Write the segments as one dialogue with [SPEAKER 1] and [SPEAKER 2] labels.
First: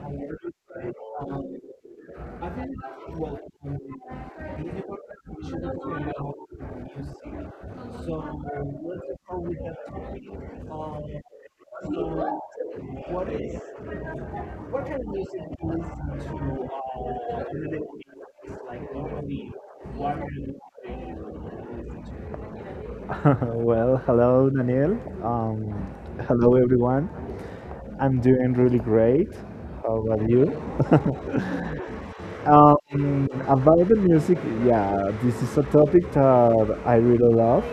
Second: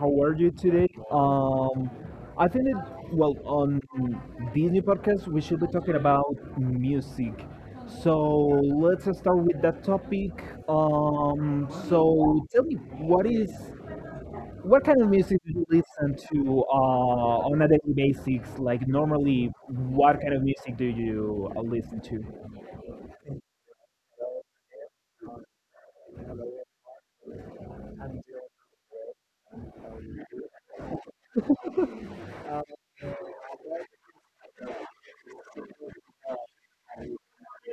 [SPEAKER 1] How are you today? I think that, well, on this new podcast, we should be talking about music. So, let's start with that topic. So, tell me, what kind of music do you listen to on a daily basis? Like, normally, what kind of music do you listen to?
[SPEAKER 2] Well, hello, Daniel. Um, Hello, everyone. I'm doing really great. How about you? About the music, yeah, this is a topic that I really love.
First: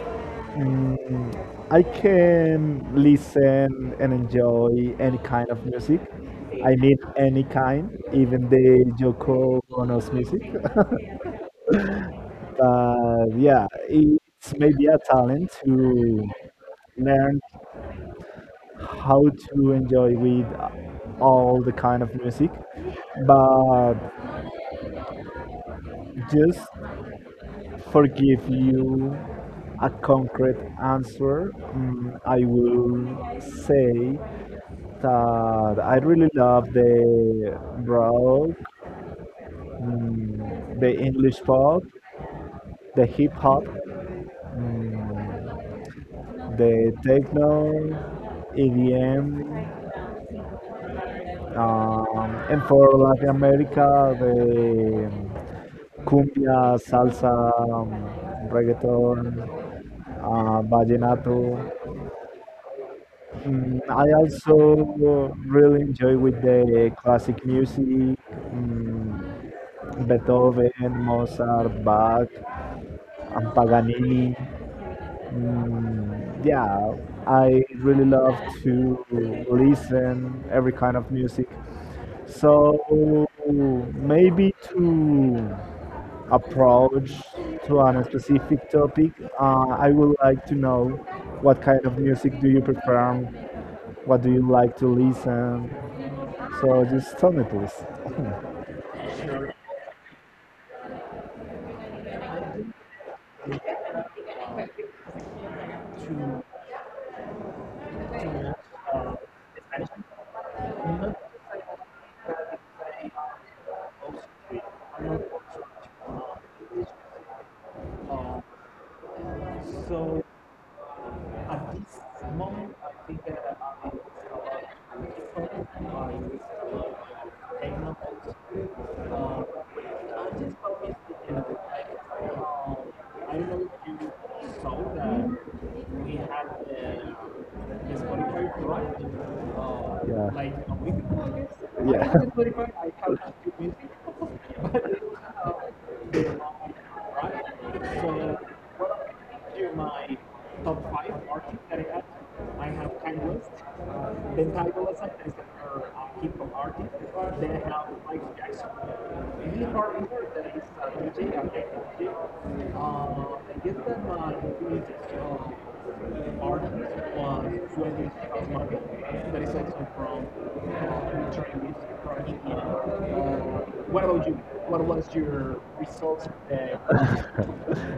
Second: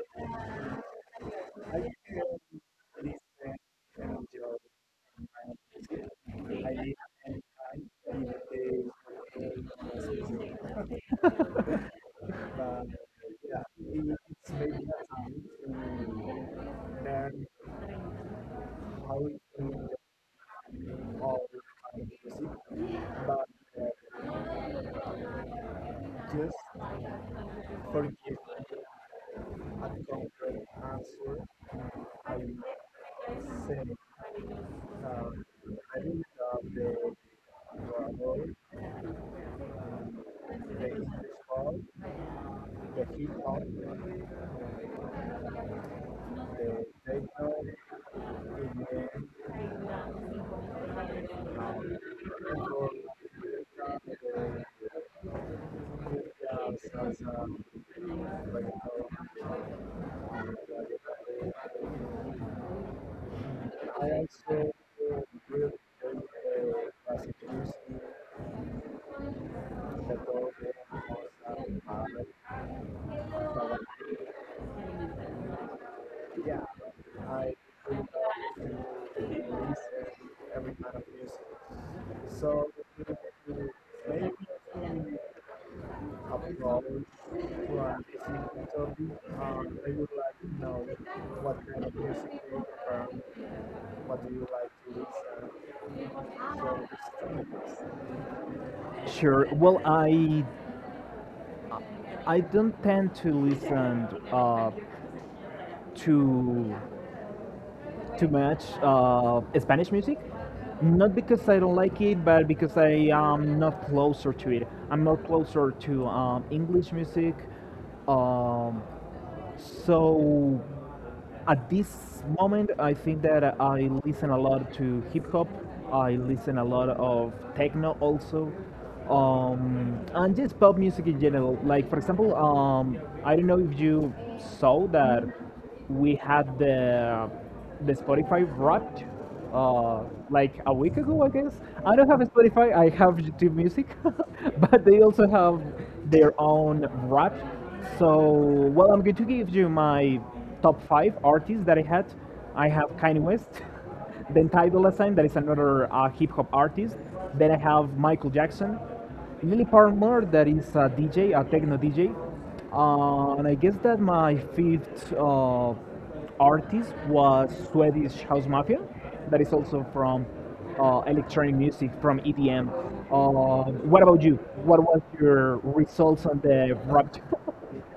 [SPEAKER 2] Mm, I can listen and enjoy any kind of music. I mean, any kind, even the Joko Ono's music. But yeah, it's maybe a talent to learn how to enjoy with all the kind of music, but just forgive you a concrete answer. I will say that I really love the rock, the English pop, the hip hop, mm, the techno, EDM, and for Latin America, the cumbia, salsa, um, reggaeton, vallenato. I also really enjoy with the classic music, Beethoven, Mozart, Bach, and Paganini. Yeah, I really love to listen every kind of music. So maybe to approach to a specific topic, I would like to know what kind of music do you perform? What do you like to listen? So just tell me, please.
[SPEAKER 1] Sure. Well, I don't tend to listen to too much Spanish music. Not because I don't like it, but because I am not closer to it. I'm not closer to English music. Um, so at this moment, I think that I listen a lot to hip hop. I listen a lot of techno also. And just pop music in general. Like, for example, I don't know if you saw that we had the Spotify Wrapped uh, like a week ago, I guess. I don't have a Spotify. I have YouTube Music, but they also have their own Wrapped. So, well, I'm going to give you my top five artists that I had. I have Kanye West. Then Ty Dolla Sign, that is another hip hop artist. Then I have Michael Jackson, Lily Palmer, that is a DJ, a techno DJ. And I guess that my fifth artist was Swedish House Mafia, that is also from electronic music, from EDM. What about you? What was your
[SPEAKER 2] You?
[SPEAKER 1] results on the rap?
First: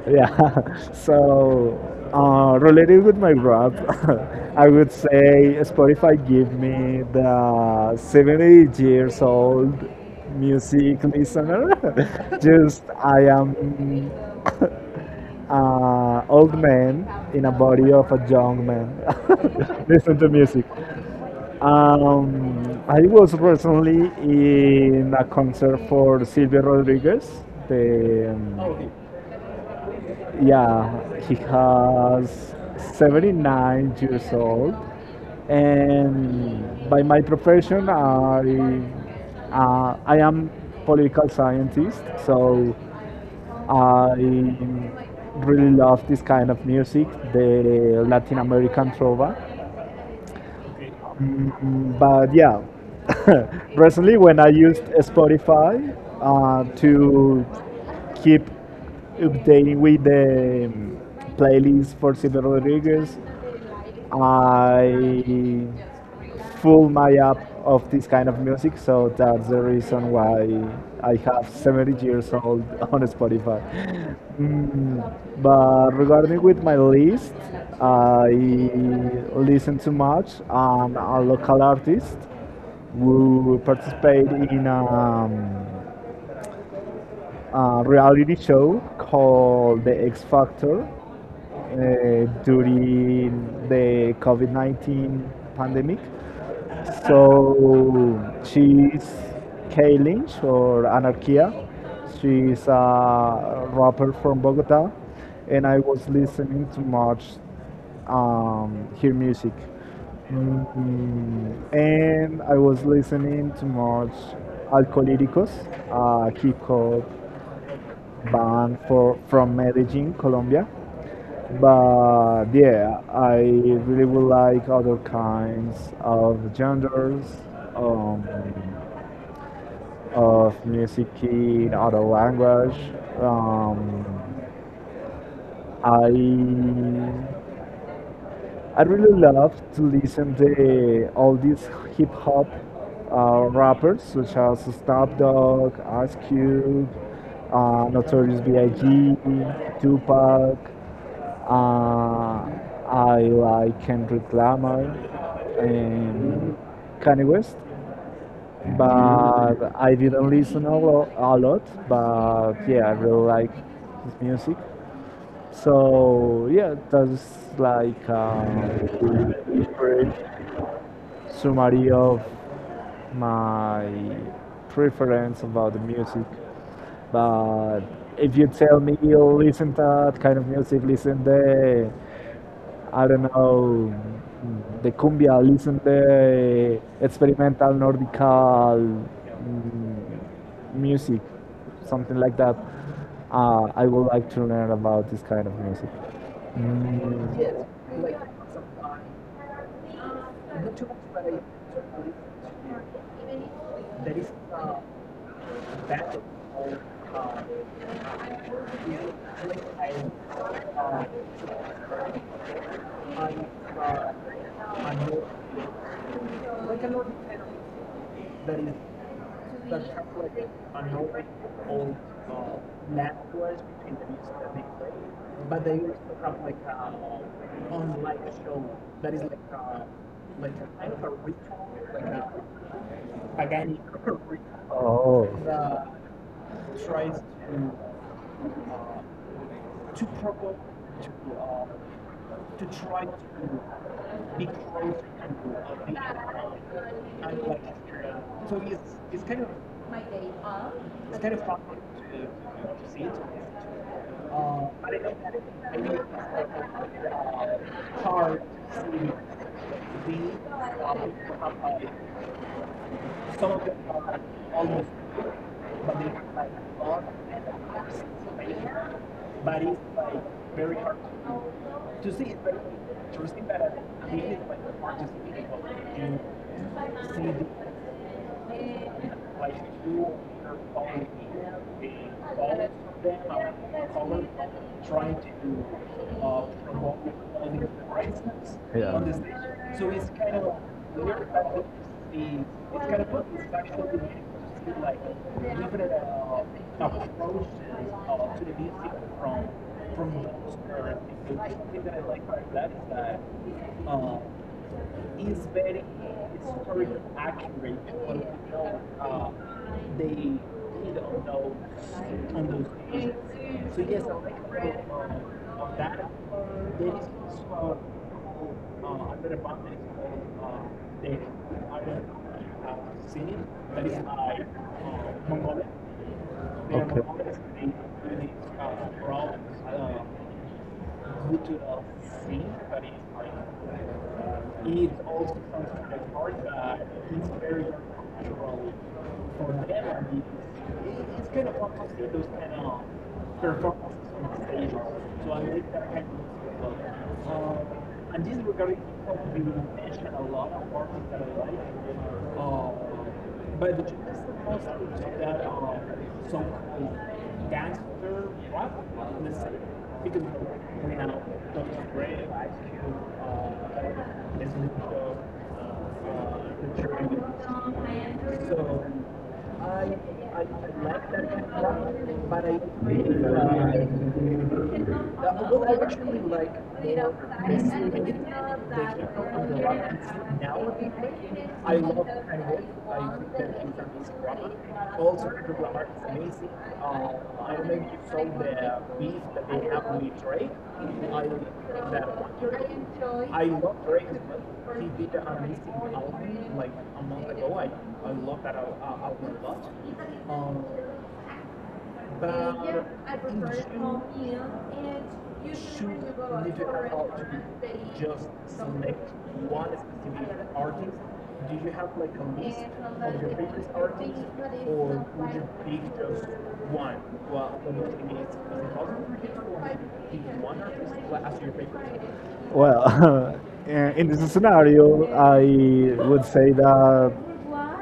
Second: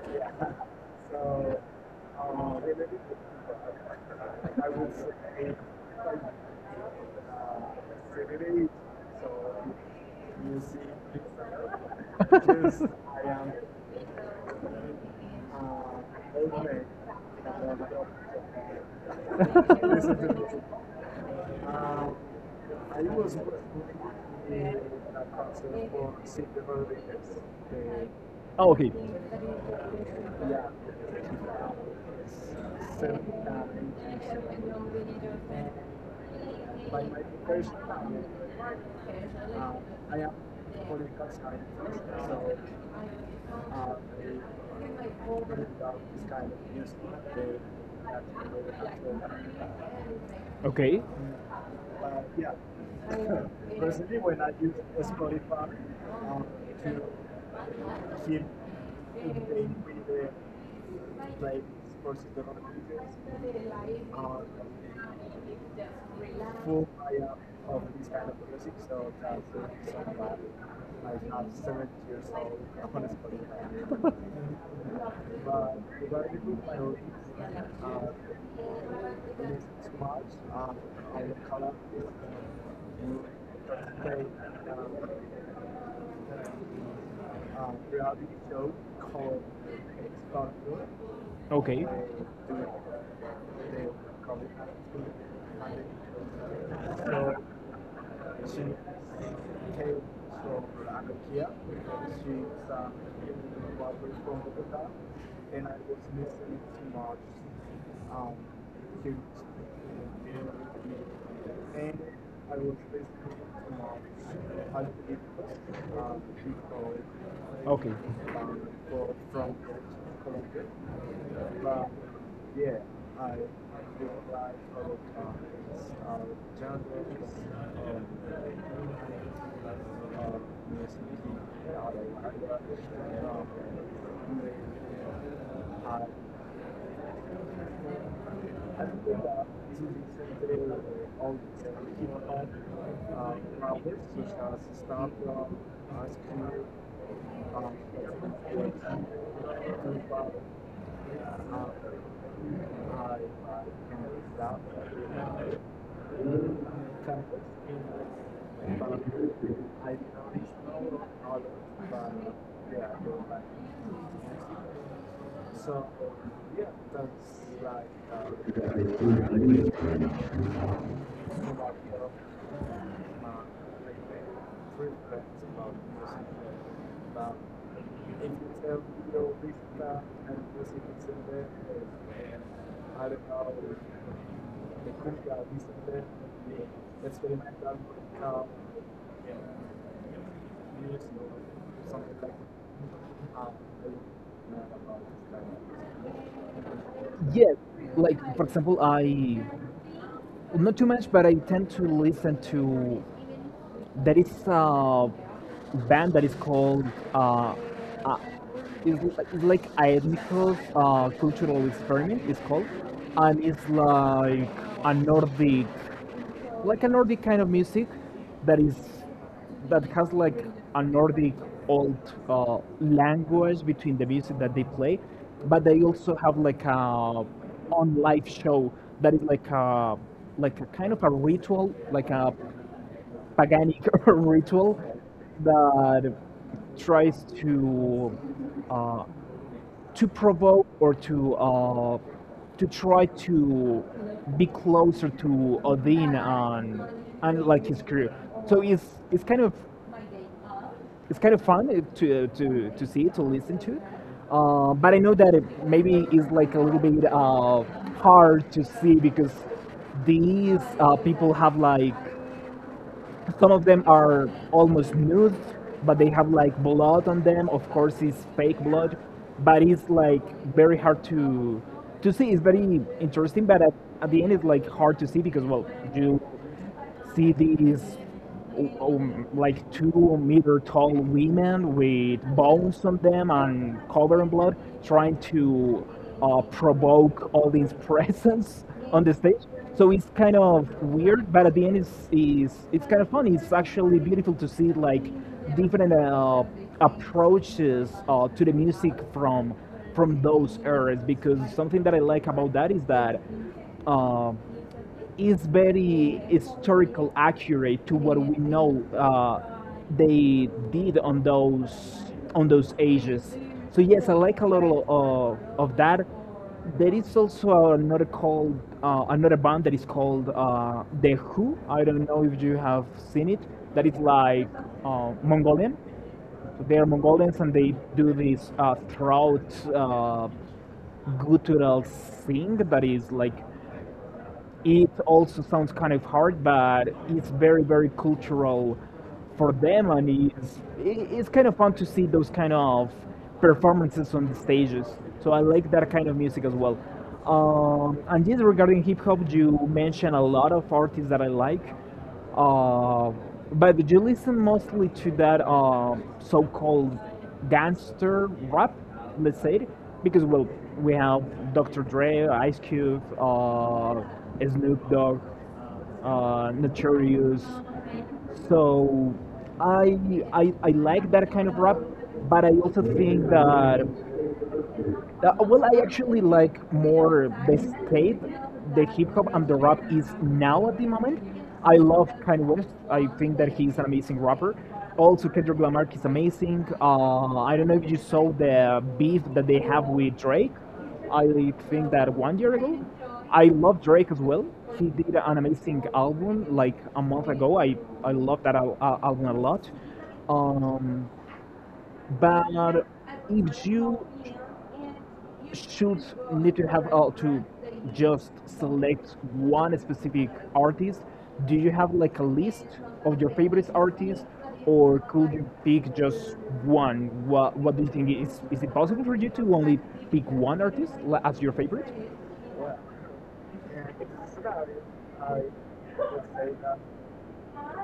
[SPEAKER 2] Yeah. So, related with my rap, I would say Spotify give me the 70 years old music listener. Just I am old man in a body of a young man. Listen to music. I was recently in a concert for Silvio Rodriguez. The
[SPEAKER 1] Okay.
[SPEAKER 2] um, yeah, he has 79 years old, and by my profession, I am political scientist, so I really love this kind of music, the Latin American trova.
[SPEAKER 1] Okay.
[SPEAKER 2] But yeah, recently when I used Spotify to keep updating with the playlist for Silvio Rodriguez, I full my up of this kind of music, so that's the reason why I have 70 years old on Spotify. But regarding with my list, I listen too much. I'm a local artist who participate in a reality show called The X Factor
[SPEAKER 1] Okay.
[SPEAKER 2] during the COVID-19 pandemic. So she's Kay Lynch or Anarchia. She's a rapper from Bogota, and I was listening to much her music. And I was listening to much Alcolíricos, a hip hop
[SPEAKER 1] Okay.
[SPEAKER 2] band from Medellin, Colombia. But yeah, I really would like other kinds of genres, um, of music in other language. Um, I I really love to listen to all these hip hop rappers such as Snoop Dogg, Ice Cube, Notorious B.I.G., Tupac. Uh, I like Kendrick Lamar and Kanye West, but I didn't listen a lot. But yeah, I really like his music. So yeah, that's like a summary of my preference about the music. But if you tell me you listen to that kind of music, listen the I don't know, the cumbia, listen the experimental nordical music, something like that. I would like to learn about this kind of music.
[SPEAKER 1] Yes.
[SPEAKER 2] Mm,
[SPEAKER 1] Like, for example, I not too much, but I tend to listen to there is a band that is called uh, uh is, is like Aetnikos cultural experiment it's called, and it's like a nordic, like a nordic kind of music that is that has like a nordic old language between the music that they play, but they also have like a on live show that is like a kind of a ritual, like a paganic ritual
[SPEAKER 2] Oh,
[SPEAKER 1] that tries uh, to provoke or to try to be closer to Odin and like his crew. So it's kind of it's kind of fun to see, to listen to. But I know that it maybe is like a little bit hard to see because these people have like, some of them are almost nude, but they have like blood on them. Of course, it's fake blood, but it's like very hard to see. It's very interesting, but at the end, it's like hard to see because well, you see these like 2-meter tall women with bones on them and covered in blood trying to provoke all these presence on the stage. So it's kind of weird, but at the end, it's kind of funny. It's actually beautiful to see like different approaches to the music from those eras, because something that I like about that uh, is very historical accurate to what we know they did on those ages. So yes, I like a lot of that. There is also another called another band that is called The Who. I don't know if you have seen it. That is like Mongolian. So they are Mongolians, and they do this throat uh, guttural sing that is like, it also sounds kind of hard, but it's very, very cultural for them, and it's kind of fun to see those kind of performances on the stages. So I like that kind of music as well. And yes, regarding hip hop, you mentioned a lot of artists that I like. Uh, but do you listen mostly to that so-called gangster rap, let's say? Because well, we have Dr. Dre, Ice Cube, Snoop Dogg, Notorious. So I, I like that kind of rap, but I also think that well, I actually like more the skate, the hip hop, and the rap is now at the moment. I love Kanye West. I think that he's an amazing rapper. Also, Kendrick Lamar is amazing. I don't know if you saw the beef that they have with Drake. I think that one year ago. I love Drake as well. He did an amazing album like a month ago. I love that album a lot. Um, but if you should need to have to just select one specific artist, do you have like a list of your favorite artists, or could you pick just one? What do you think? Is it possible for you to only pick one artist as your favorite?
[SPEAKER 2] well, in this scenario, I would say that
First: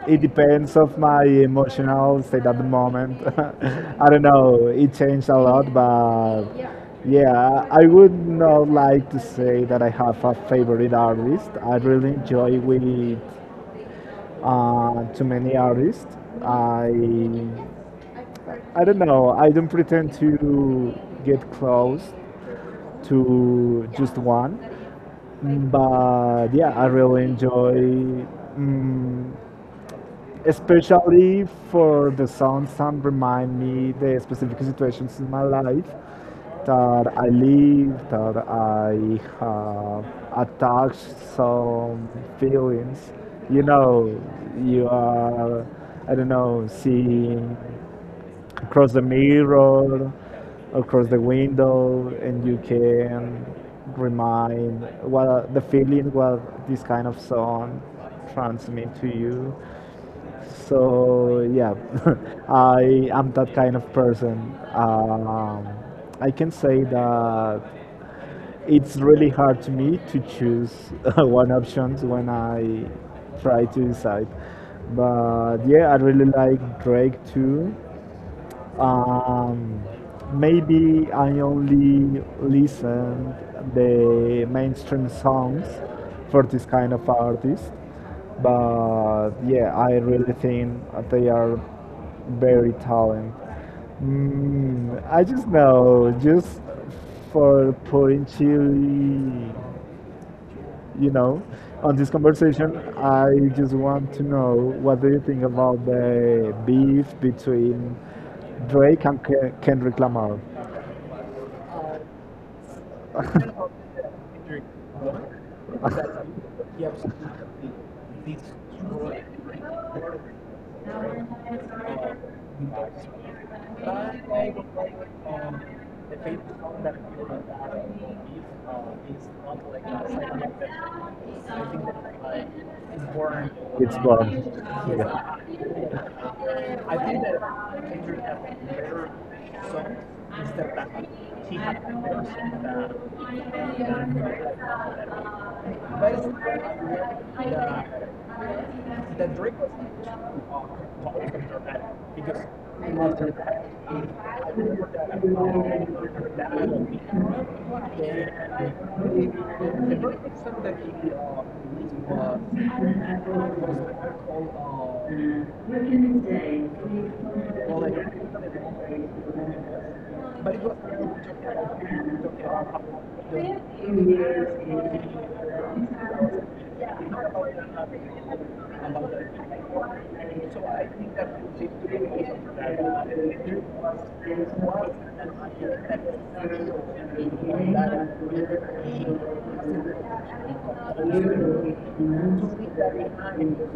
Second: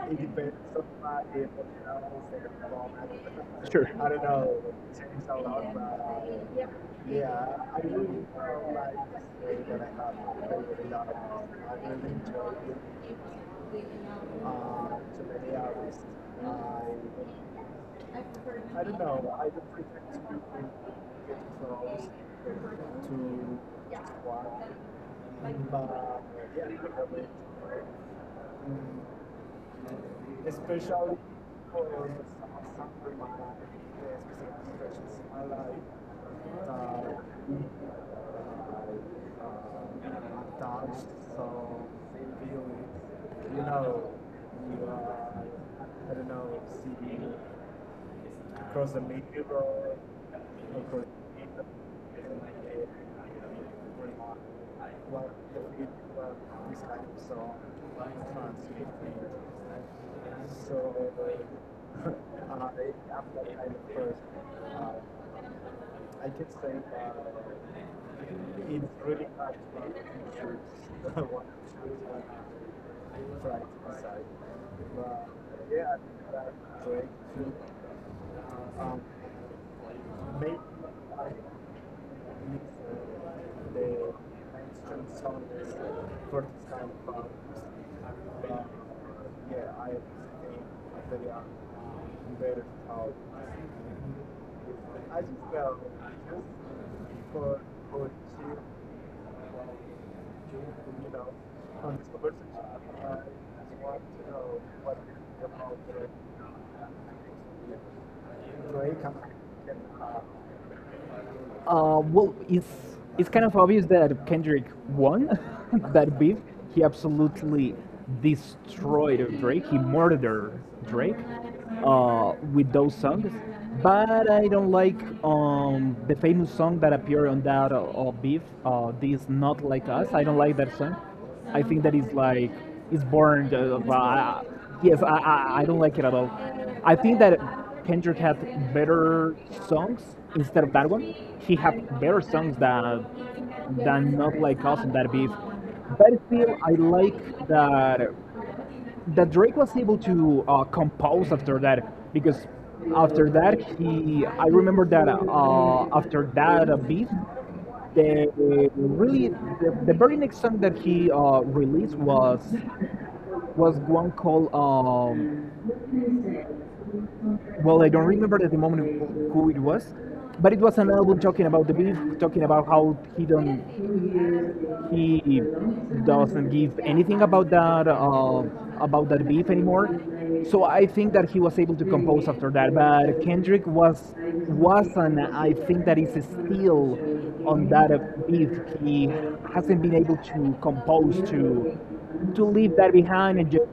[SPEAKER 2] it depends of my emotional state at the moment.
[SPEAKER 1] Sure.
[SPEAKER 2] I don't know, it changed a lot, but yeah, I would not like to say that I have a favorite artist. I really enjoy with too many artists. I I don't know. I don't pretend to get close to just one. But yeah, I really enjoy, mm especially for the songs that remind me the specific situations in my life that I live, that I have attached some feelings. You know, you are, I don't know, seeing across the mirror, across the window, and you can remind the feeling what this kind of song transmit to you. So yeah, I am that kind of person. Um, I can say that it's really hard to me to choose one option when I try to decide. But yeah, I really like Drake too. Um, Maybe I only listen the mainstream songs for this kind of artist, but yeah, I really think they are very talented. I just know, just for putting chili you know, on this conversation, I just want to know what do you think about the beef between Drake and Kendrick Lamar?
[SPEAKER 1] Well, it's kind of obvious that Kendrick won that beef. He absolutely destroyed Drake. He murdered Drake with those songs. But I don't like the famous song that appeared on that beef. This not like us. I don't like that song. I think that is like it's born.
[SPEAKER 2] It's born.
[SPEAKER 1] Yes, I,
[SPEAKER 2] Yeah.
[SPEAKER 1] I I don't like it at all. I think that Kendrick had
[SPEAKER 2] a
[SPEAKER 1] better songs instead of that one. He had better songs
[SPEAKER 2] a.
[SPEAKER 1] that than Not Like Us and that beef. But still, I like that Drake was able to compose after that, because after that he I remember that after that beef the really the very next song that he released was one called well, I don't remember at the moment who it was, but it was an album talking about the beef, talking about how he doesn't give anything about that beef anymore. So I think that he was able to compose after that. But Kendrick was and I think that is still on that beef. He hasn't been able to compose to leave that behind and just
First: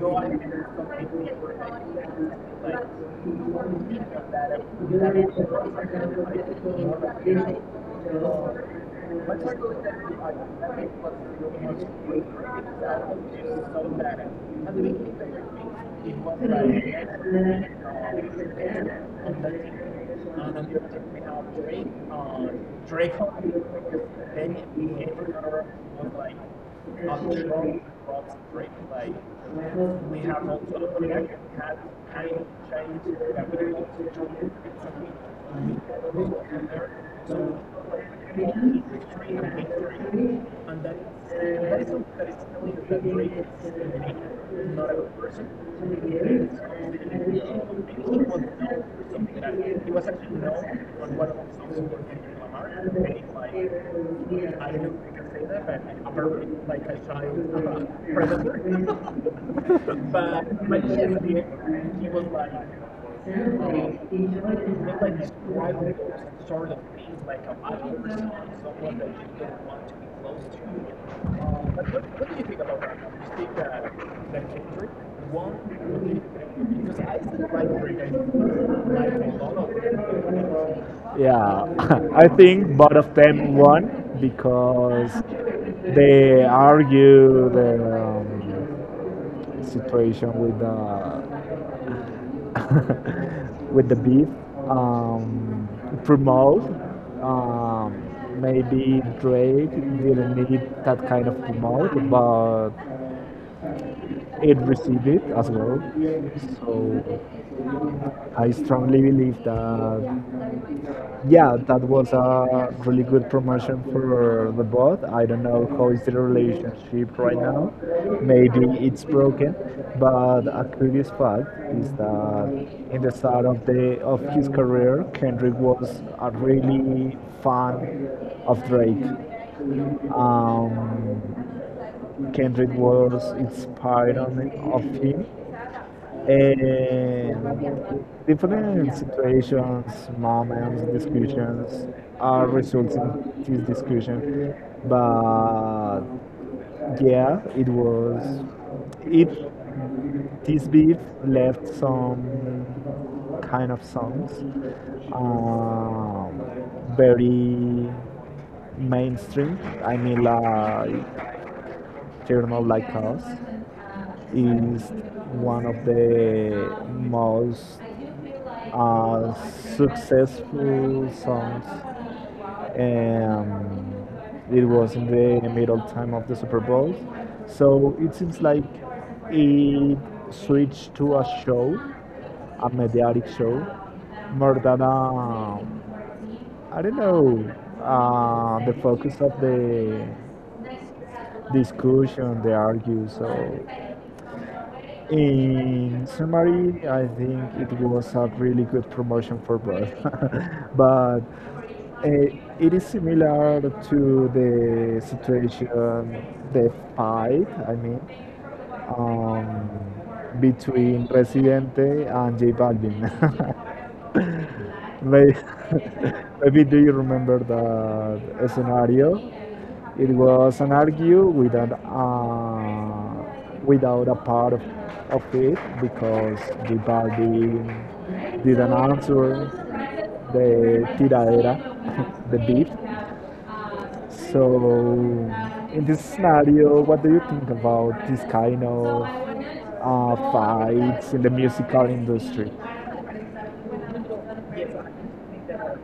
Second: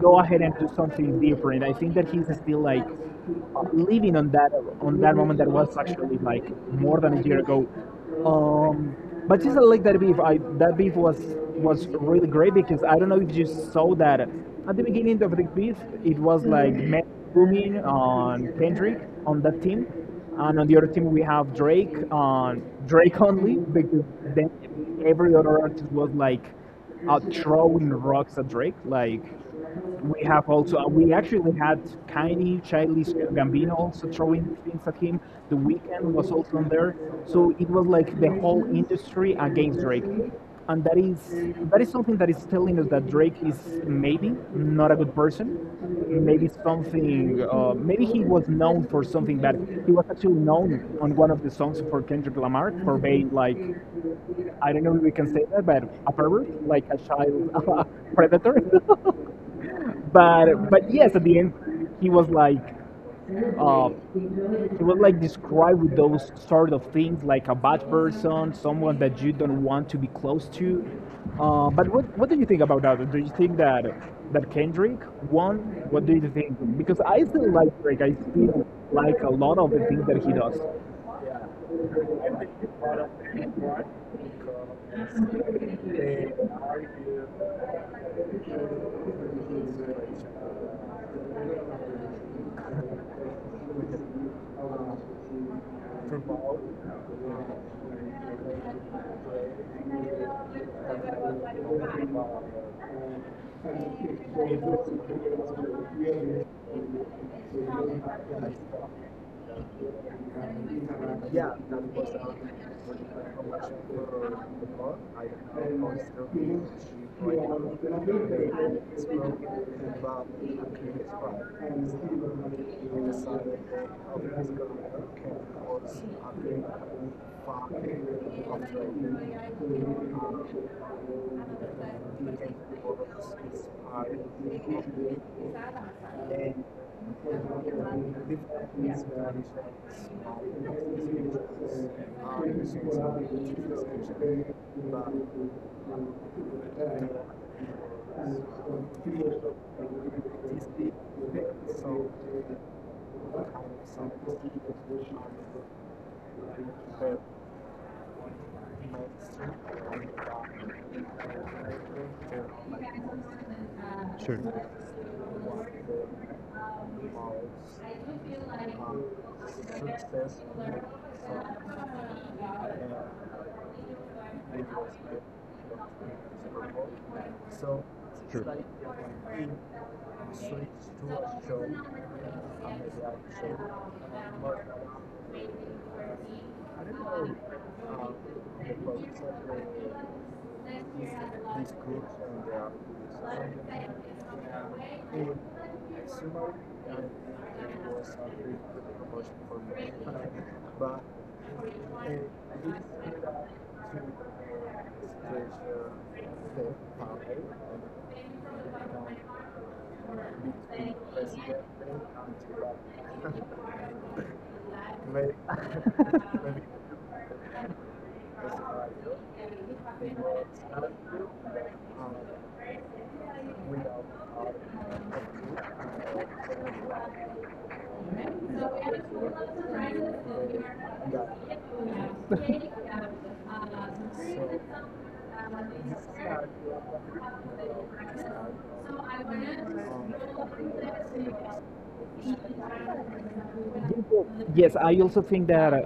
[SPEAKER 1] go ahead and do something different. I think that he's still like living on that moment that was actually like more than a year ago. Um, but just like that beef, I that beef was really great, because I don't know if you saw that at the beginning of the beef, it was like Matt Grooming on Kendrick on that team, and on the other team we have Drake on Drake only, because then every other artist was like throwing rocks at Drake, like we have also, we actually had Kaini, Childish Gambino also throwing things at him. The weekend was also on there. So it was like the whole industry against Drake. And that is something that is telling us that Drake is maybe not a good person. Maybe he was known for something bad. He was actually known on one of the songs for Kendrick Lamar for being like, I don't know if we can say that, but a pervert, like a child, a predator. But Yes, at the end he was like described with those sort of things, like a bad person, someone that you don't want to be close to. But what do you think about that? Do you think that Kendrick won? What do you think? Because I still like Drake. I still like a lot of the things that he does.
[SPEAKER 2] Yeah, I think both of them won because they argue the situation with the with the beef, um, promote. Um, Maybe Drake didn't need that kind of promote, but it received it as well. So I strongly believe that yeah, that was a really good promotion for the bot. I don't know how is the relationship right now. Maybe it's broken, but a curious fact is that in the start of his career, Kendrick was a really fan of Drake. Um, Kendrick was inspired of him and different situations, moments, discussions are results in this discussion. But yeah, it was it this beef left some kind of songs um, very mainstream. I mean like Journal Like Us is one of the most uh, successful songs. And it was in the middle time of the Super Bowl. So it seems like it switched to a show, a mediatic show, more than a, I don't know, the focus of the discussion, they argue. So, in summary, I think it was a really good promotion for both. But uh, it is similar to the situation, the fight, I mean, um, between Residente and J Balvin. May- Maybe do you remember that scenario? It was an argue without a part of it because the party didn't answer the tiradera, the beef. So in this scenario, what do you think about this kind of fights in the musical industry?
[SPEAKER 1] Yeah, yes, I also think that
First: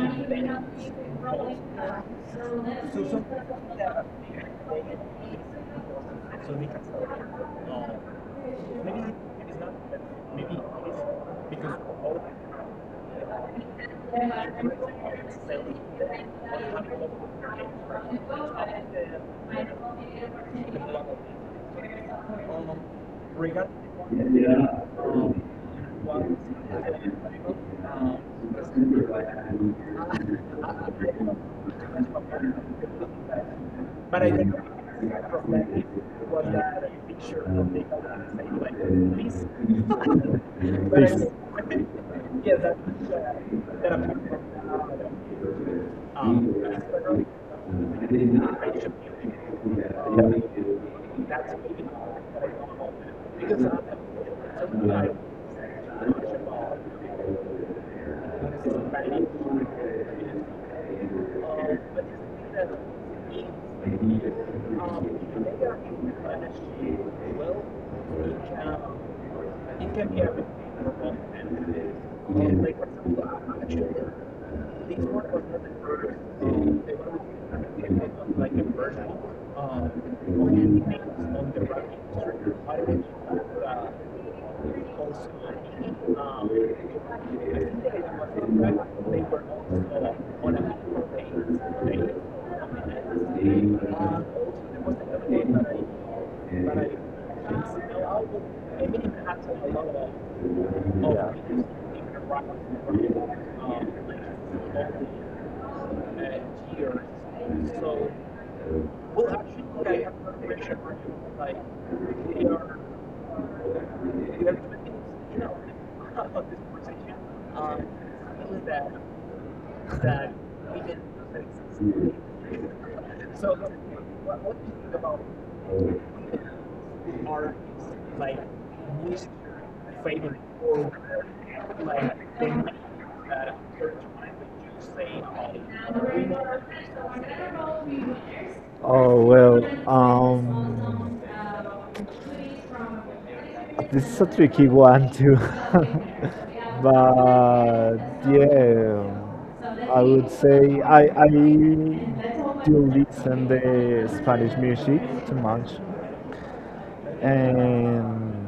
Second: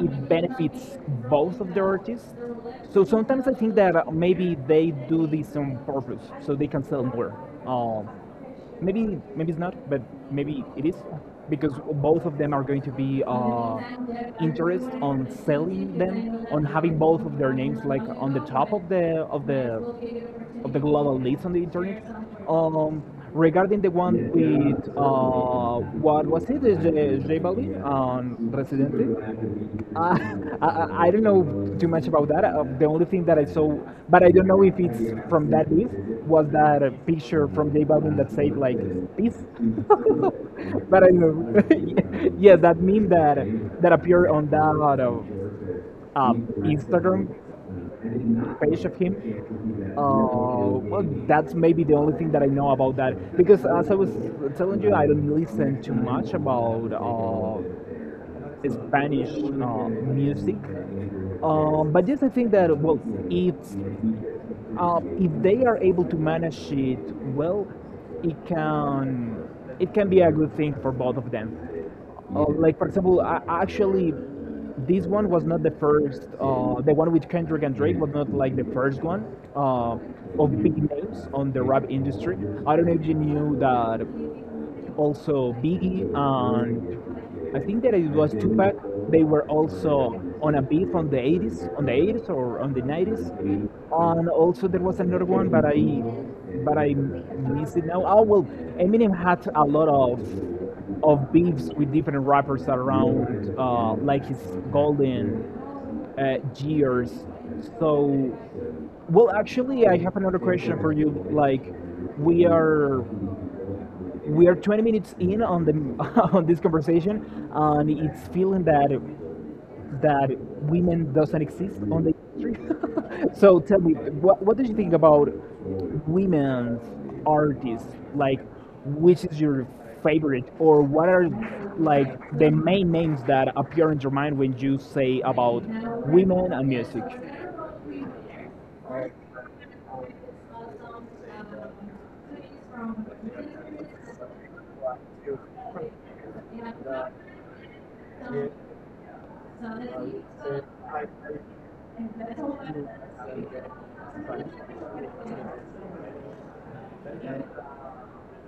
[SPEAKER 1] it benefits both of the artists. So sometimes I think that maybe they do this on purpose, so they can sell more. Um, maybe it's not, but maybe it is, because both of them are going to be interest on selling them, on having both of their names like on the top of the global leads on the internet. Regarding the one with what was it, is J Balvin
[SPEAKER 2] I
[SPEAKER 1] on Residente? Uh, I don't know too much about that. The only thing that I saw, but I don't know if it's from that list, was that picture from J Balvin that said like peace. But I know, yeah, that meme that appeared on that Instagram
[SPEAKER 2] did not
[SPEAKER 1] page
[SPEAKER 2] actually
[SPEAKER 1] of him.
[SPEAKER 2] do that. I didn't need to.
[SPEAKER 1] Well, that's maybe the only thing that I know about that. Because as I was telling you, I don't listen too much about Spanish music. But yes, I think that, well, it's
[SPEAKER 2] I needed
[SPEAKER 1] if they are able to manage it well, it can it can be a good thing for both of them. Like for example, I actually, this one was not the first. The one with Kendrick and Drake was not like the first one uh, of big names on the rap industry. I don't know if you knew that also Biggie, and I think that it was Tupac. They were also on a beat from the 80s, on the 90s. And also there was another one, but I miss it now. Oh well, Eminem had a lot of
[SPEAKER 2] to.
[SPEAKER 1] beefs with different rappers around, like his golden uh, years. So, actually, I have another question for you. Like, we are we are 20 minutes in on the on this conversation, and it's feeling that that women doesn't exist on the industry. So tell me what do you think about women's artists, like which is your favorite, or what are like the main names that appear in your mind when you say about women and music?
[SPEAKER 2] Oh well, this is a tricky one too, but yeah, I would say I do listen the Spanish music too much, and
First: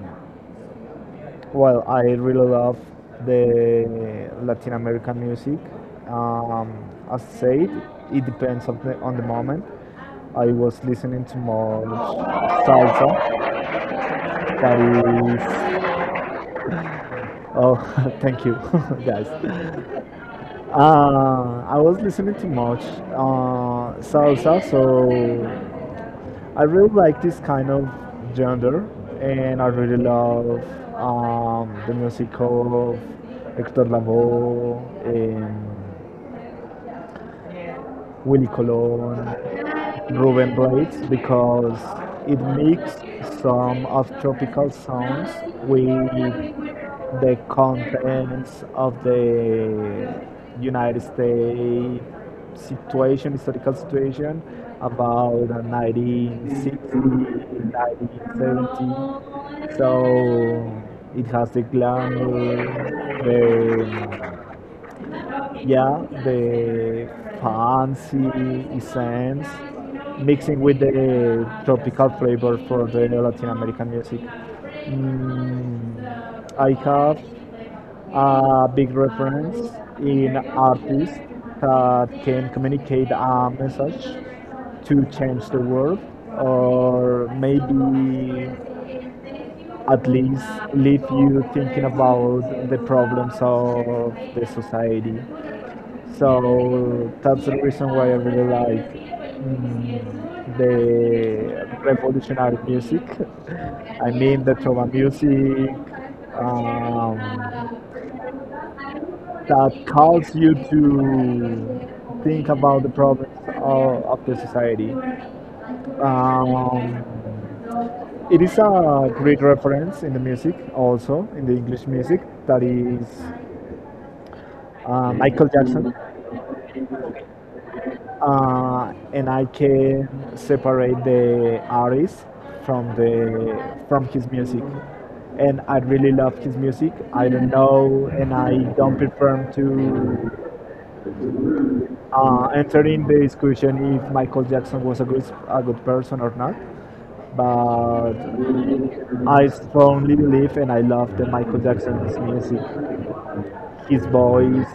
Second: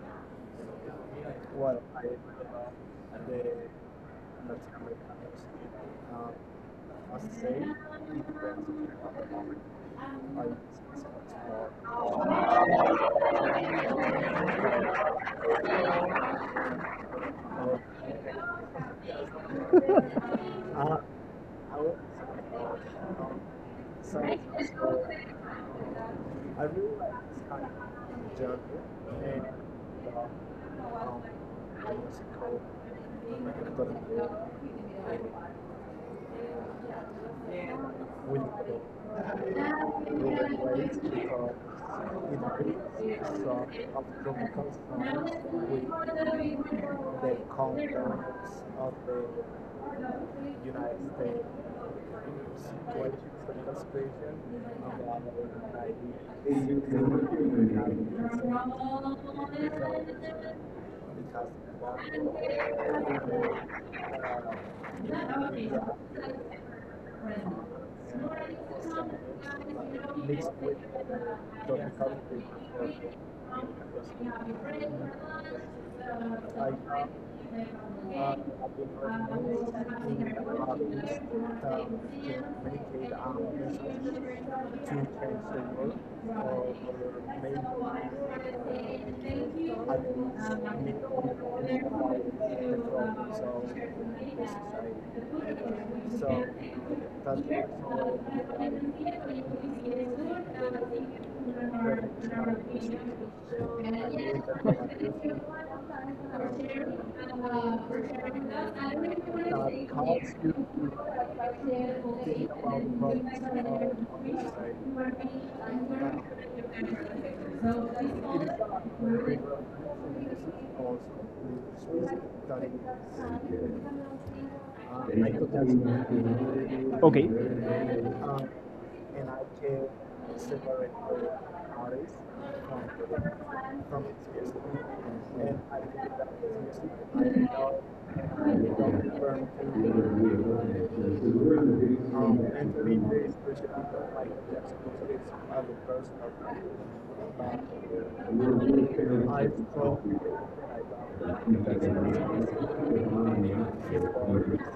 [SPEAKER 2] well, I really love the Latin American music. Um, as I said, it depends on the moment. I was listening to more salsa, that is. Oh, thank you, guys. I was listening to much salsa, so I really like this kind of genre, and I really love the music of Hector Lavoe, and Willy Colon, Ruben Blades because it mixed some of tropical sounds with the contents of the United States situation, historical situation about the 1960, 1970. So it has the glamour, the, yeah, the fancy essence mixing with the tropical flavor for the Latin American music. Mm, I have a big reference in artists that can communicate a message to change the world or maybe at least leave you thinking about the problems of the society. So that's the reason why I really like mm, the revolutionary music. I mean the trova music, um, that calls you to think about the problems of the society. Um, it is a great reference in the music, also in the English music, that is Michael Jackson.
[SPEAKER 1] Okay.
[SPEAKER 2] And I can separate the artist from his music. And I really love his music. I don't know, and I don't prefer to entering the discussion if Michael Jackson was a good person or not. But I strongly believe and I love the Michael Jackson's music, his voice,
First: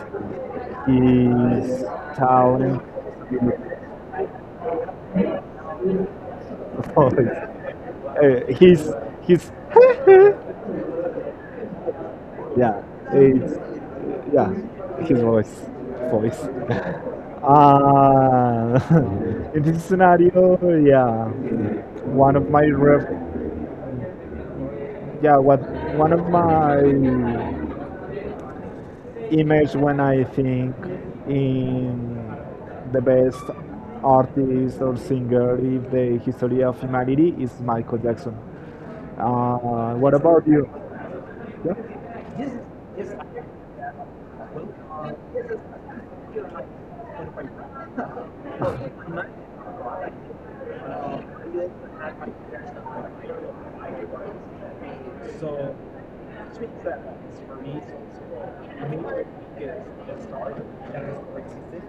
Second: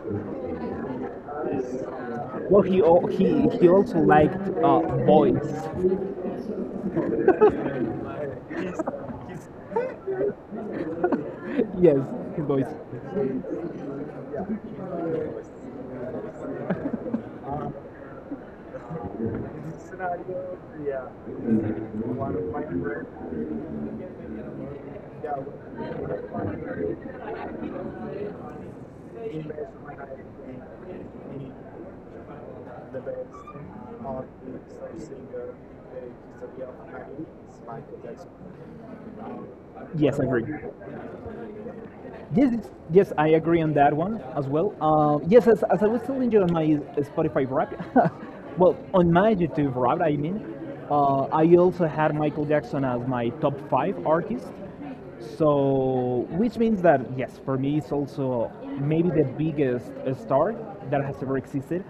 [SPEAKER 2] his
[SPEAKER 1] Well,
[SPEAKER 2] talent,
[SPEAKER 1] he also liked boys.
[SPEAKER 2] voice, uh, his his
[SPEAKER 1] Yes, boys.
[SPEAKER 2] Yeah, it's yeah, his voice. Uh, in this scenario, yeah, one of my ref, yeah, what one of my image when I think in the best artist or singer in the history of humanity is Michael Jackson. What
[SPEAKER 1] Yes, I agree.
[SPEAKER 2] about you? Yeah.
[SPEAKER 1] Yes, yes, yes, I agree on that one as well. Yes, as I was telling you on my Spotify rap, well, on my YouTube rap, I mean, I also had Michael Jackson as my top five artist. So, which means that, yes, for me, it's also maybe the biggest star that has ever existed.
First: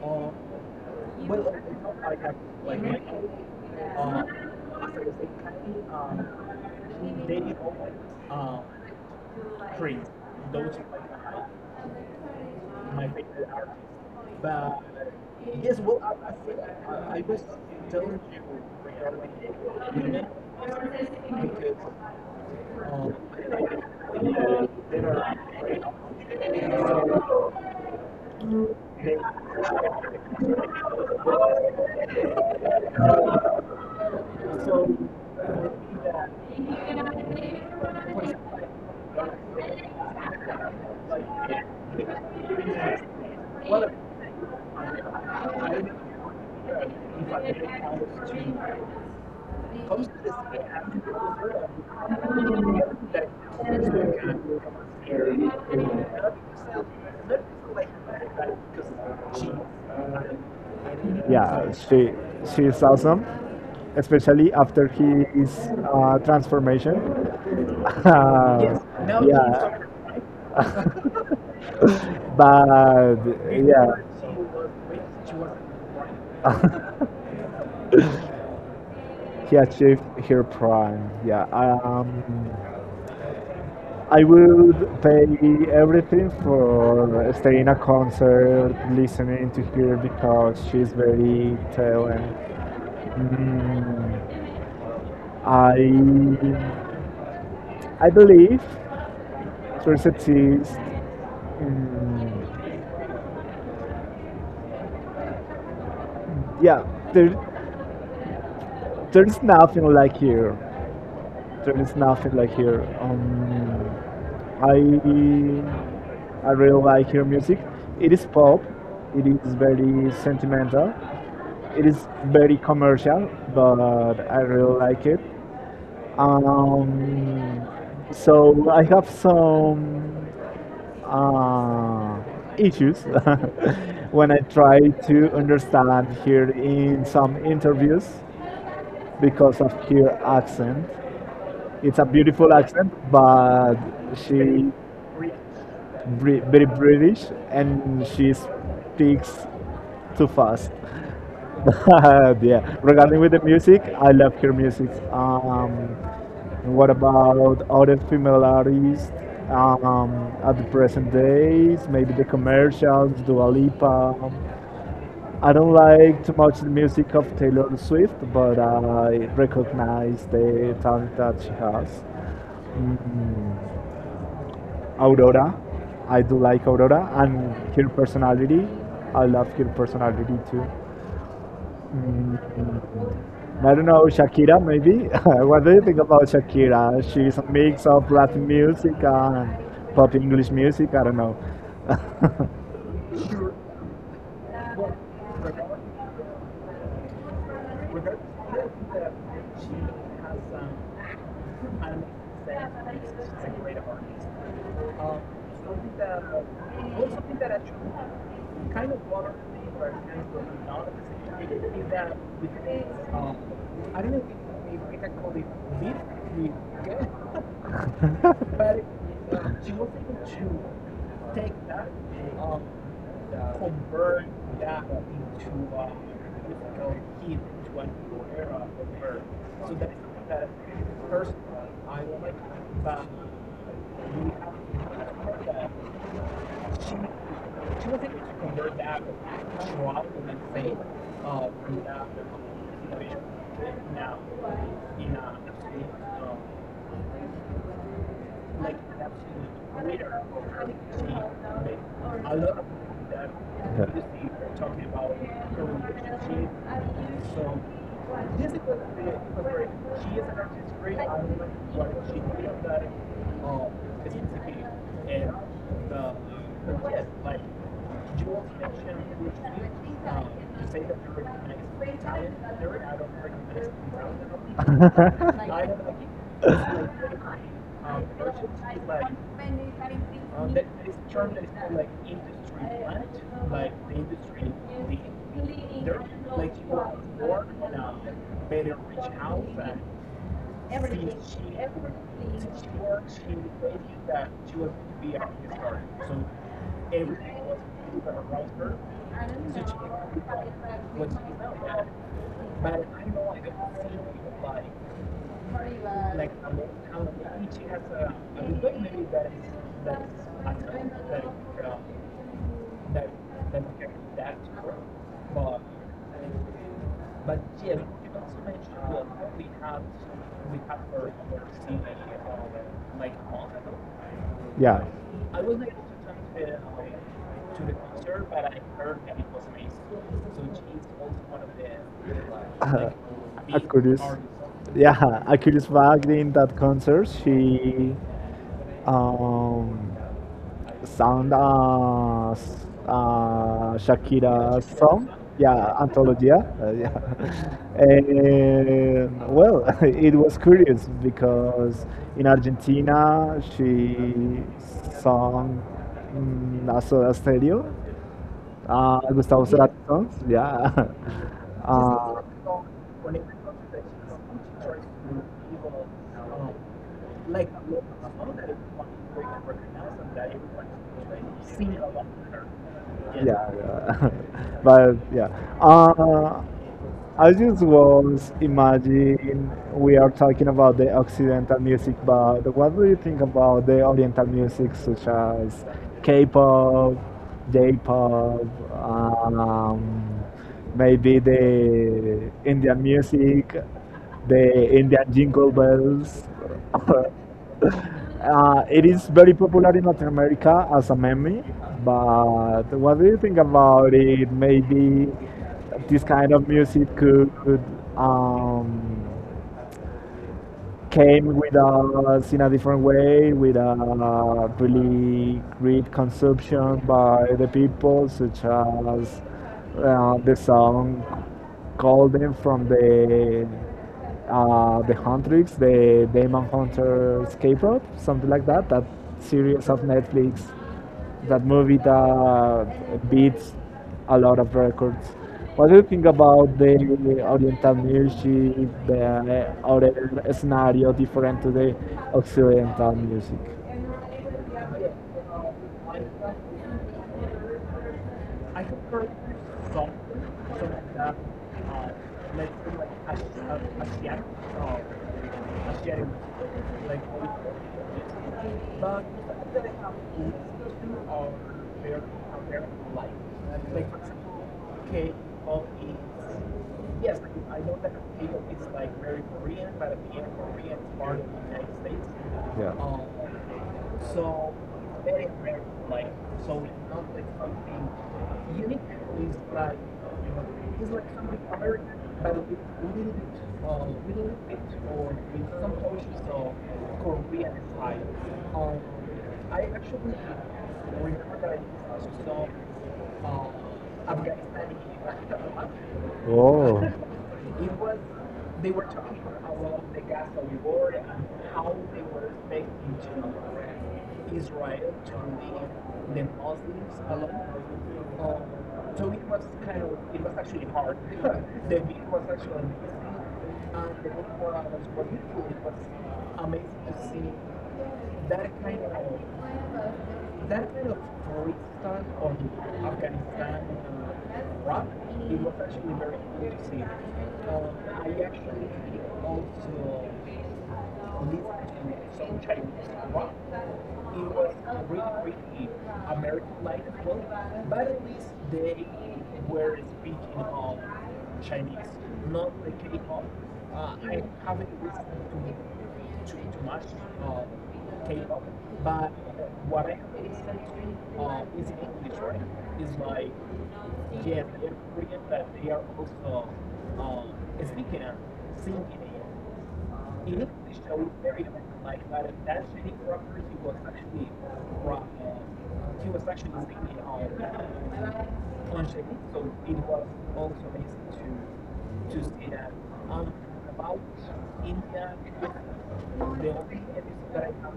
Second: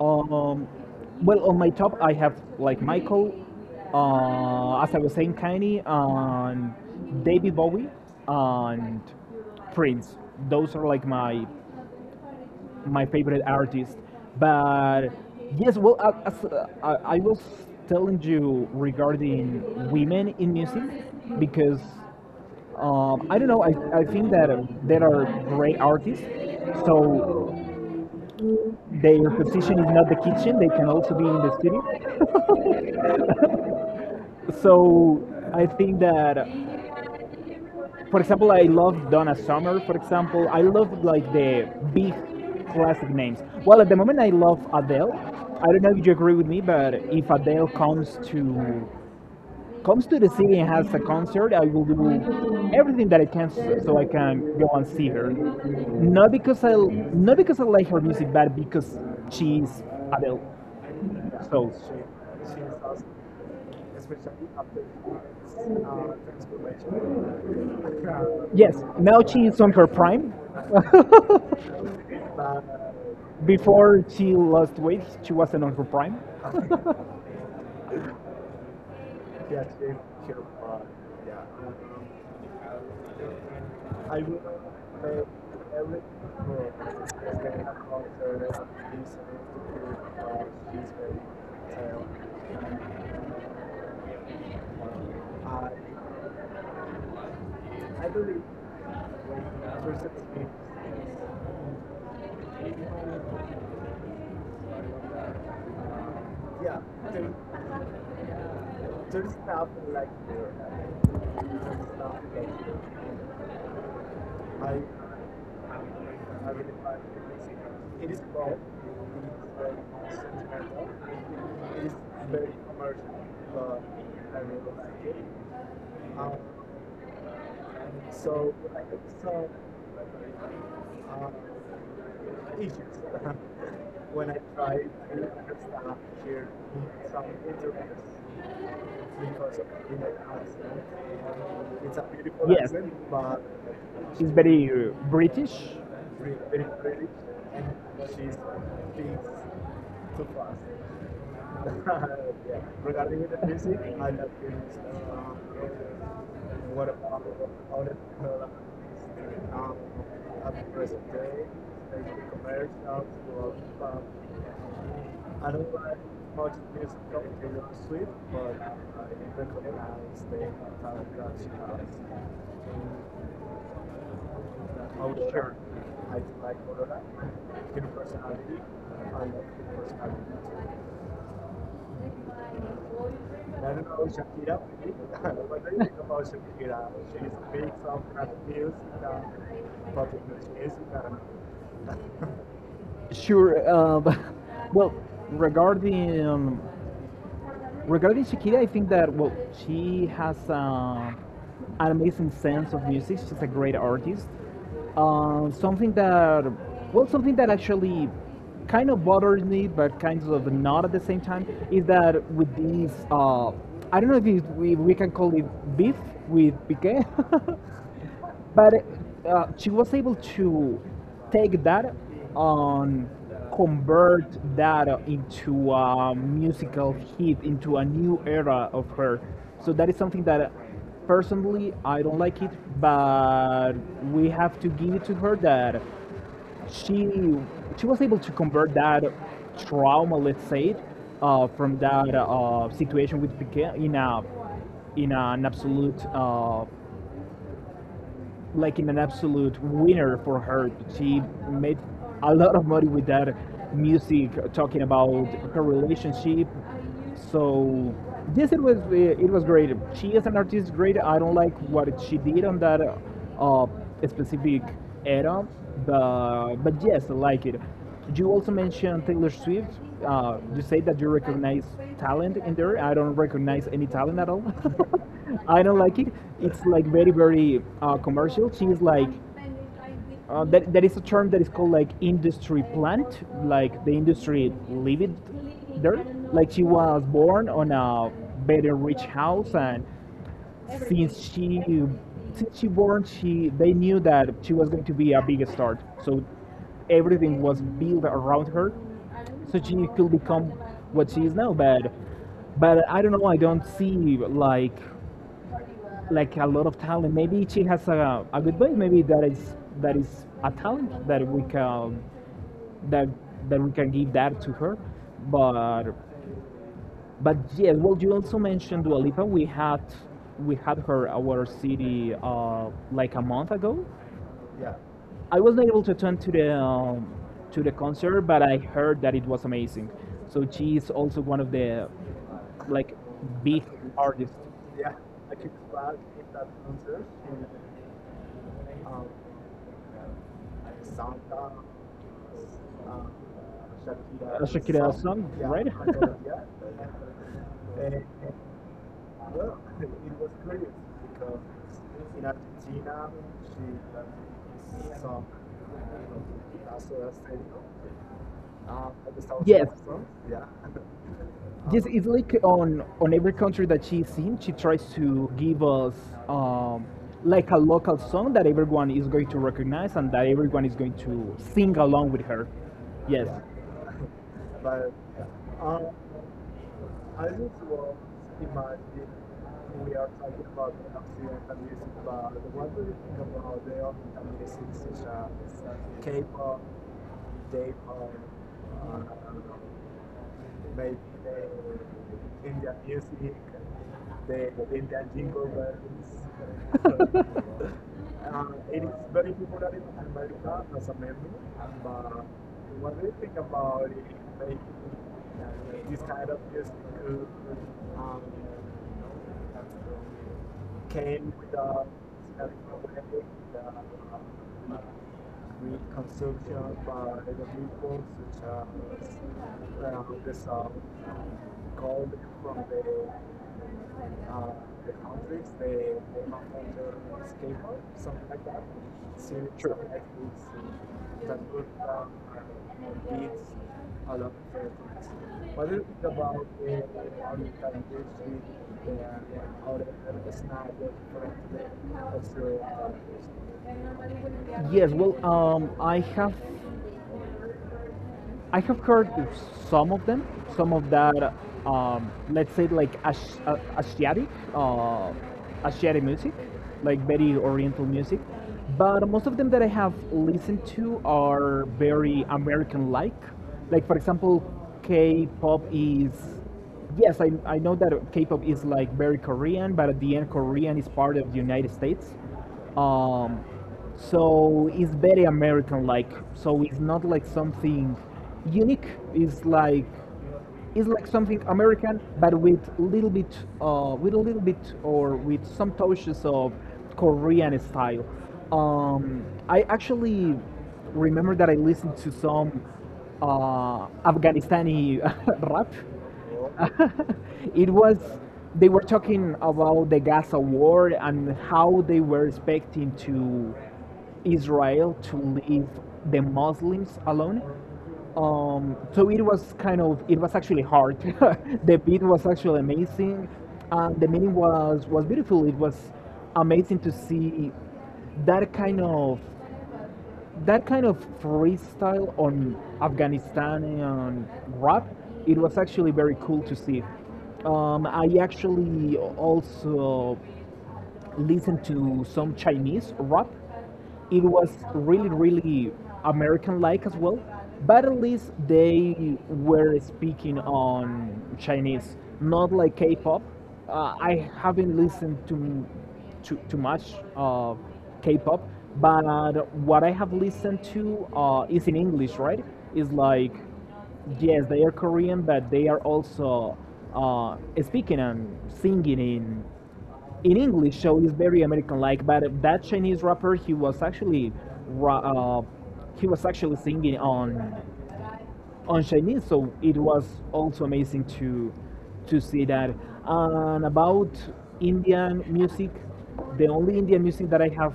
[SPEAKER 1] Um, well, on my top, I have like Michael, as I was saying, Kanye, and David Bowie, and Prince. Those are like my favorite artists. But yes, well, as I was telling you regarding women in music, because I don't know, I think that there are great artists. So their position is not the kitchen; they can also be in the studio. So I think that, for example, I love Donna Summer. For example, I love like the big classic names. Well, at the moment, I love Adele. I don't know if you agree with me, but if Adele comes to the city and has a concert, I will do everything that I can so I can go and see her. Not because I Not because I like her music, but because she's Adele.
[SPEAKER 2] Yeah,
[SPEAKER 1] So
[SPEAKER 2] she's awesome, especially after his transformation. Uh,
[SPEAKER 1] yes, now she is on her
[SPEAKER 2] yeah,
[SPEAKER 1] prime.
[SPEAKER 2] but yeah,
[SPEAKER 1] Before she lost weight, she wasn't on her prime.
[SPEAKER 2] he achieved her prime. Yeah, I would pay everything for staying a concert, listening to her because she's very talented. Mm, I I believe there's a taste. Yeah, there, there's nothing like here. There is nothing like here. I really like your music. It is pop. It is very sentimental. It is very commercial, but I really like it. Um, so I have some uh, issues when I try to understand here in some interviews because of her accent. It's a beautiful
[SPEAKER 1] Yes.
[SPEAKER 2] accent, but
[SPEAKER 1] She's
[SPEAKER 2] she
[SPEAKER 1] very British.
[SPEAKER 2] very British and she speaks too fast. Yeah. Regarding with the music, I love her music. And what about other female artists um, at the present days? Maybe the commercials, Dua Lipa. I don't like too much the music of Taylor Swift, but I recognize the talent that she has. Mm, Aurora, I do like Aurora and her personality. I love her personality too. Mm, I don't know, Shakira maybe? What do you think about Shakira? She's a mix of Latin music and pop English music, I don't
[SPEAKER 1] Sure. Well, regarding um, regarding Shakira, I think that, well, she has an amazing sense of music. She's a great artist. Something that, well, something that actually kind of bothers me, but kind of not at the same time, is that with these, I don't know if, it, we can call it beef with Piqué. But she was able to take that and convert that into a musical hit, into a new era of her. So that is something that personally I don't like it, but we have to give it to her
[SPEAKER 2] know.
[SPEAKER 1] that she she was able to convert that trauma, let's say it, from that situation with Piquet in a in an absolute like in an absolute winner for her. She made a lot of money with that music, talking about her relationship. So yes, it was it was great. She is an artist, great. I don't like what she did on that specific era, but yes, I like it. You also mentioned Taylor Swift. You say that you recognize talent in there. I don't recognize any talent at all. I don't like it. It's like very very commercial. She is like that is a term that is called like industry plant, like the industry lived there. Like she was born on a very rich house, and since she since she born, she they knew that she was going to be a big star. So everything was built around her, so she could become what she is now. But I don't know. I don't see like a lot of talent. Maybe she has a good body. Maybe that is a talent that we can that that we can give that to her. But yeah, well, you also mentioned Dua Lipa. We had her our city like a month ago.
[SPEAKER 2] Yeah.
[SPEAKER 1] I wasn't able to attend to the concert, but I heard that it was amazing. So she is also one of the
[SPEAKER 2] uh,
[SPEAKER 1] like big
[SPEAKER 2] Aquarius.
[SPEAKER 1] artists.
[SPEAKER 2] Yeah, Aquarius back in that concert. She um, sang a Shakira song. Yeah, anthology. Yeah, and well, it was curious because in Argentina she sang a Soda Stereo, Gustavo
[SPEAKER 1] Yes.
[SPEAKER 2] Cerati songs. Yeah.
[SPEAKER 1] Yes, it's
[SPEAKER 2] Uh,
[SPEAKER 1] like on every country that she's in, she tries to give us um, like a local song that everyone is going to recognize and that everyone is going to sing along with her. Yes.
[SPEAKER 2] yeah, yeah. But yeah uh, I just was imagining we are talking about the occidental music, but what do you think about the oriental music such as k-pop, j-pop, um, maybe the indian music, the indian jingle bells? It is very popular in Latin America as a meme, but what do you think about it? Maybe this kind of music could um, came with us in a different way, with a really great consumption by the people, such as the song called "Them" from the Huntrix, the Demon Hunters K-pop, something like that. That series of Netflix, that movie that beats a lot of records. What do you think about the Oriental music, the other scenario different to the Occidental music?
[SPEAKER 1] Yes. Well, I have heard some of them, some of that, let's say like Asiatic, uh, Asiatic music, like very Oriental music. But most of them that I have listened to are very American-like. Like for example, K-pop is— yes, I know that K-pop is like very Korean, but at the end, Korean is part of the United States. Um, so it's very American like. So it's not like something unique. It's like it's like something American, but with a little bit or with some touches of Korean style. I actually remember that I listened to some Afghanistani rap. It was— they were talking about the Gaza war and how they were expecting to Israel to leave the Muslims alone. So it was kind of— it was actually hard. The beat was actually amazing, and the meaning was beautiful. It was amazing to see that kind of that kind of freestyle on Afghanistani rap. It was actually very cool to see. I actually also listened to some Chinese rap. It was really, really American like as well. But at least they were speaking on Chinese, not like K pop. I haven't listened to too much K pop, but what I have listened to is in English, right? Is like, yes, they are Korean, but they are also uh, speaking and singing in English, so he's very American-like. But that Chinese rapper, he was actually ra- uh, he was actually singing on Chinese. So it was also amazing to see that. And about Indian music, the only Indian music that I have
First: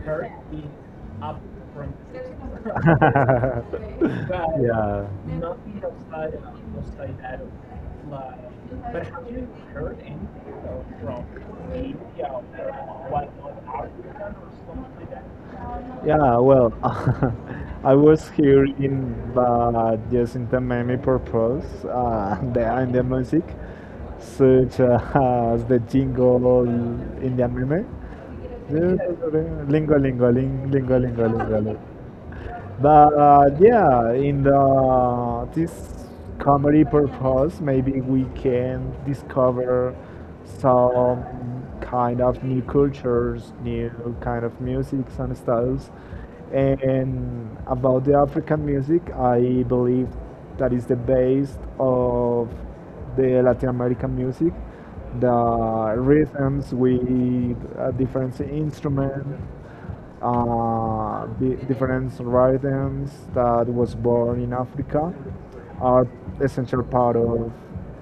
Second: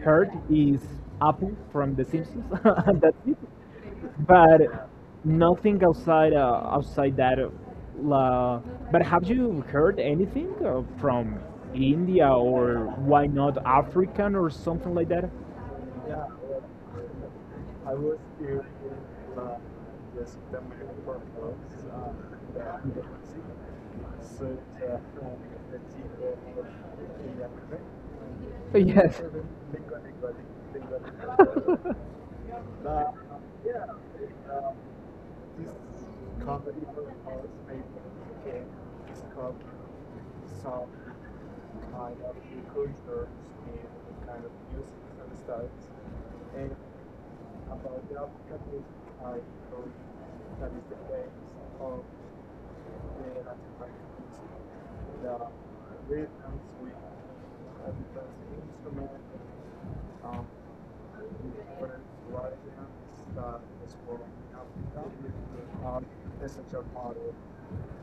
[SPEAKER 1] heard is Apu from The Simpsons. And that's it. But
[SPEAKER 2] Yeah.
[SPEAKER 1] nothing outside that. But have you heard anything from India or why not African or something like that?
[SPEAKER 2] Yeah, well, I was here in, but just in the main purpose behind the music, such as the jingle in the meme.
[SPEAKER 1] Yes.
[SPEAKER 2] Lingo, lingo, lingo, lingo, lingo, lingo. But yeah, in the this comedy purpose, maybe we can discover some kind of new cultures, new kind of musics and styles. And about the African music, I believe that is the base of the Latin American music, the rhythms with a different instrument different rhythms that was born in Africa are essential part of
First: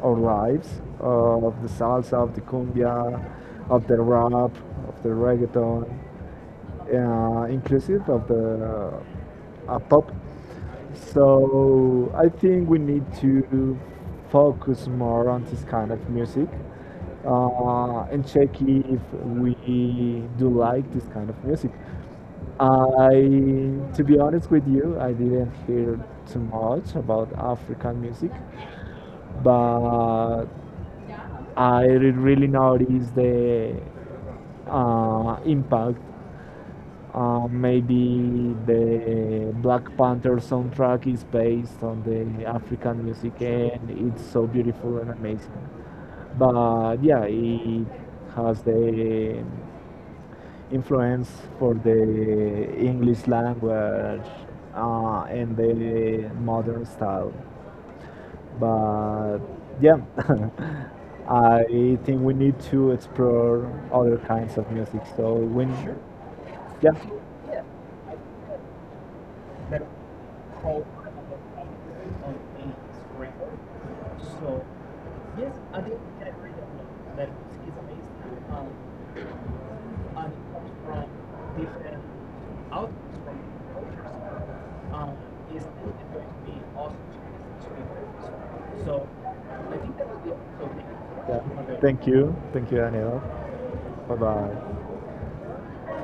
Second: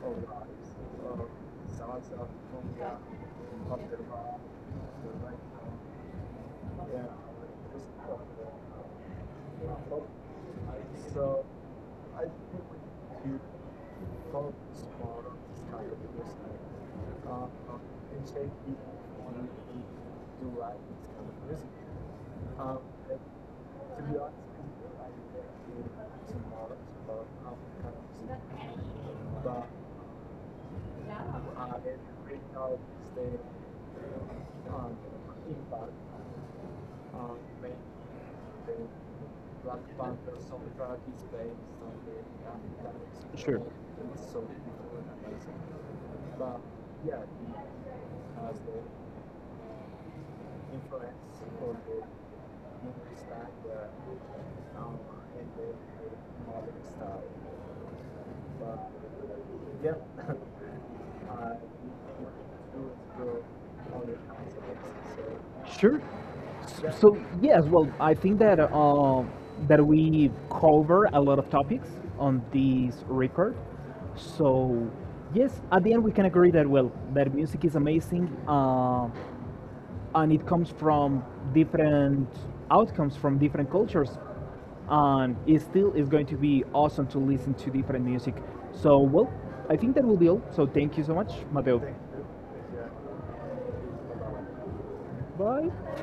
[SPEAKER 2] our lives, of the salsa, of the cumbia, of the rap, of the reggaeton, inclusive of the pop. So I think we need to focus more on this kind of music and check if we do like this kind of music. To be honest with you, I didn't hear too much about African music, but I really noticed the impact. Maybe the Black Panther soundtrack is based on the African music,
[SPEAKER 1] Sure.
[SPEAKER 2] and it's so beautiful and amazing. But yeah, it has the influence for the English language and the modern style. But yeah, I think we need to explore other kinds of music. So when Sure.
[SPEAKER 1] Sure.
[SPEAKER 2] Yeah, yeah.
[SPEAKER 1] So yes, well, I think that that we cover a lot of topics on this record. So yes, at the end we can agree that, well, that music is amazing. And it comes from different outcomes from different cultures, and it still is going to be awesome to listen to different music. So well, I think that will be all, so thank you so much, Mateo.
[SPEAKER 2] Thank you, Daniel. Bye bye.
[SPEAKER 1] Bye.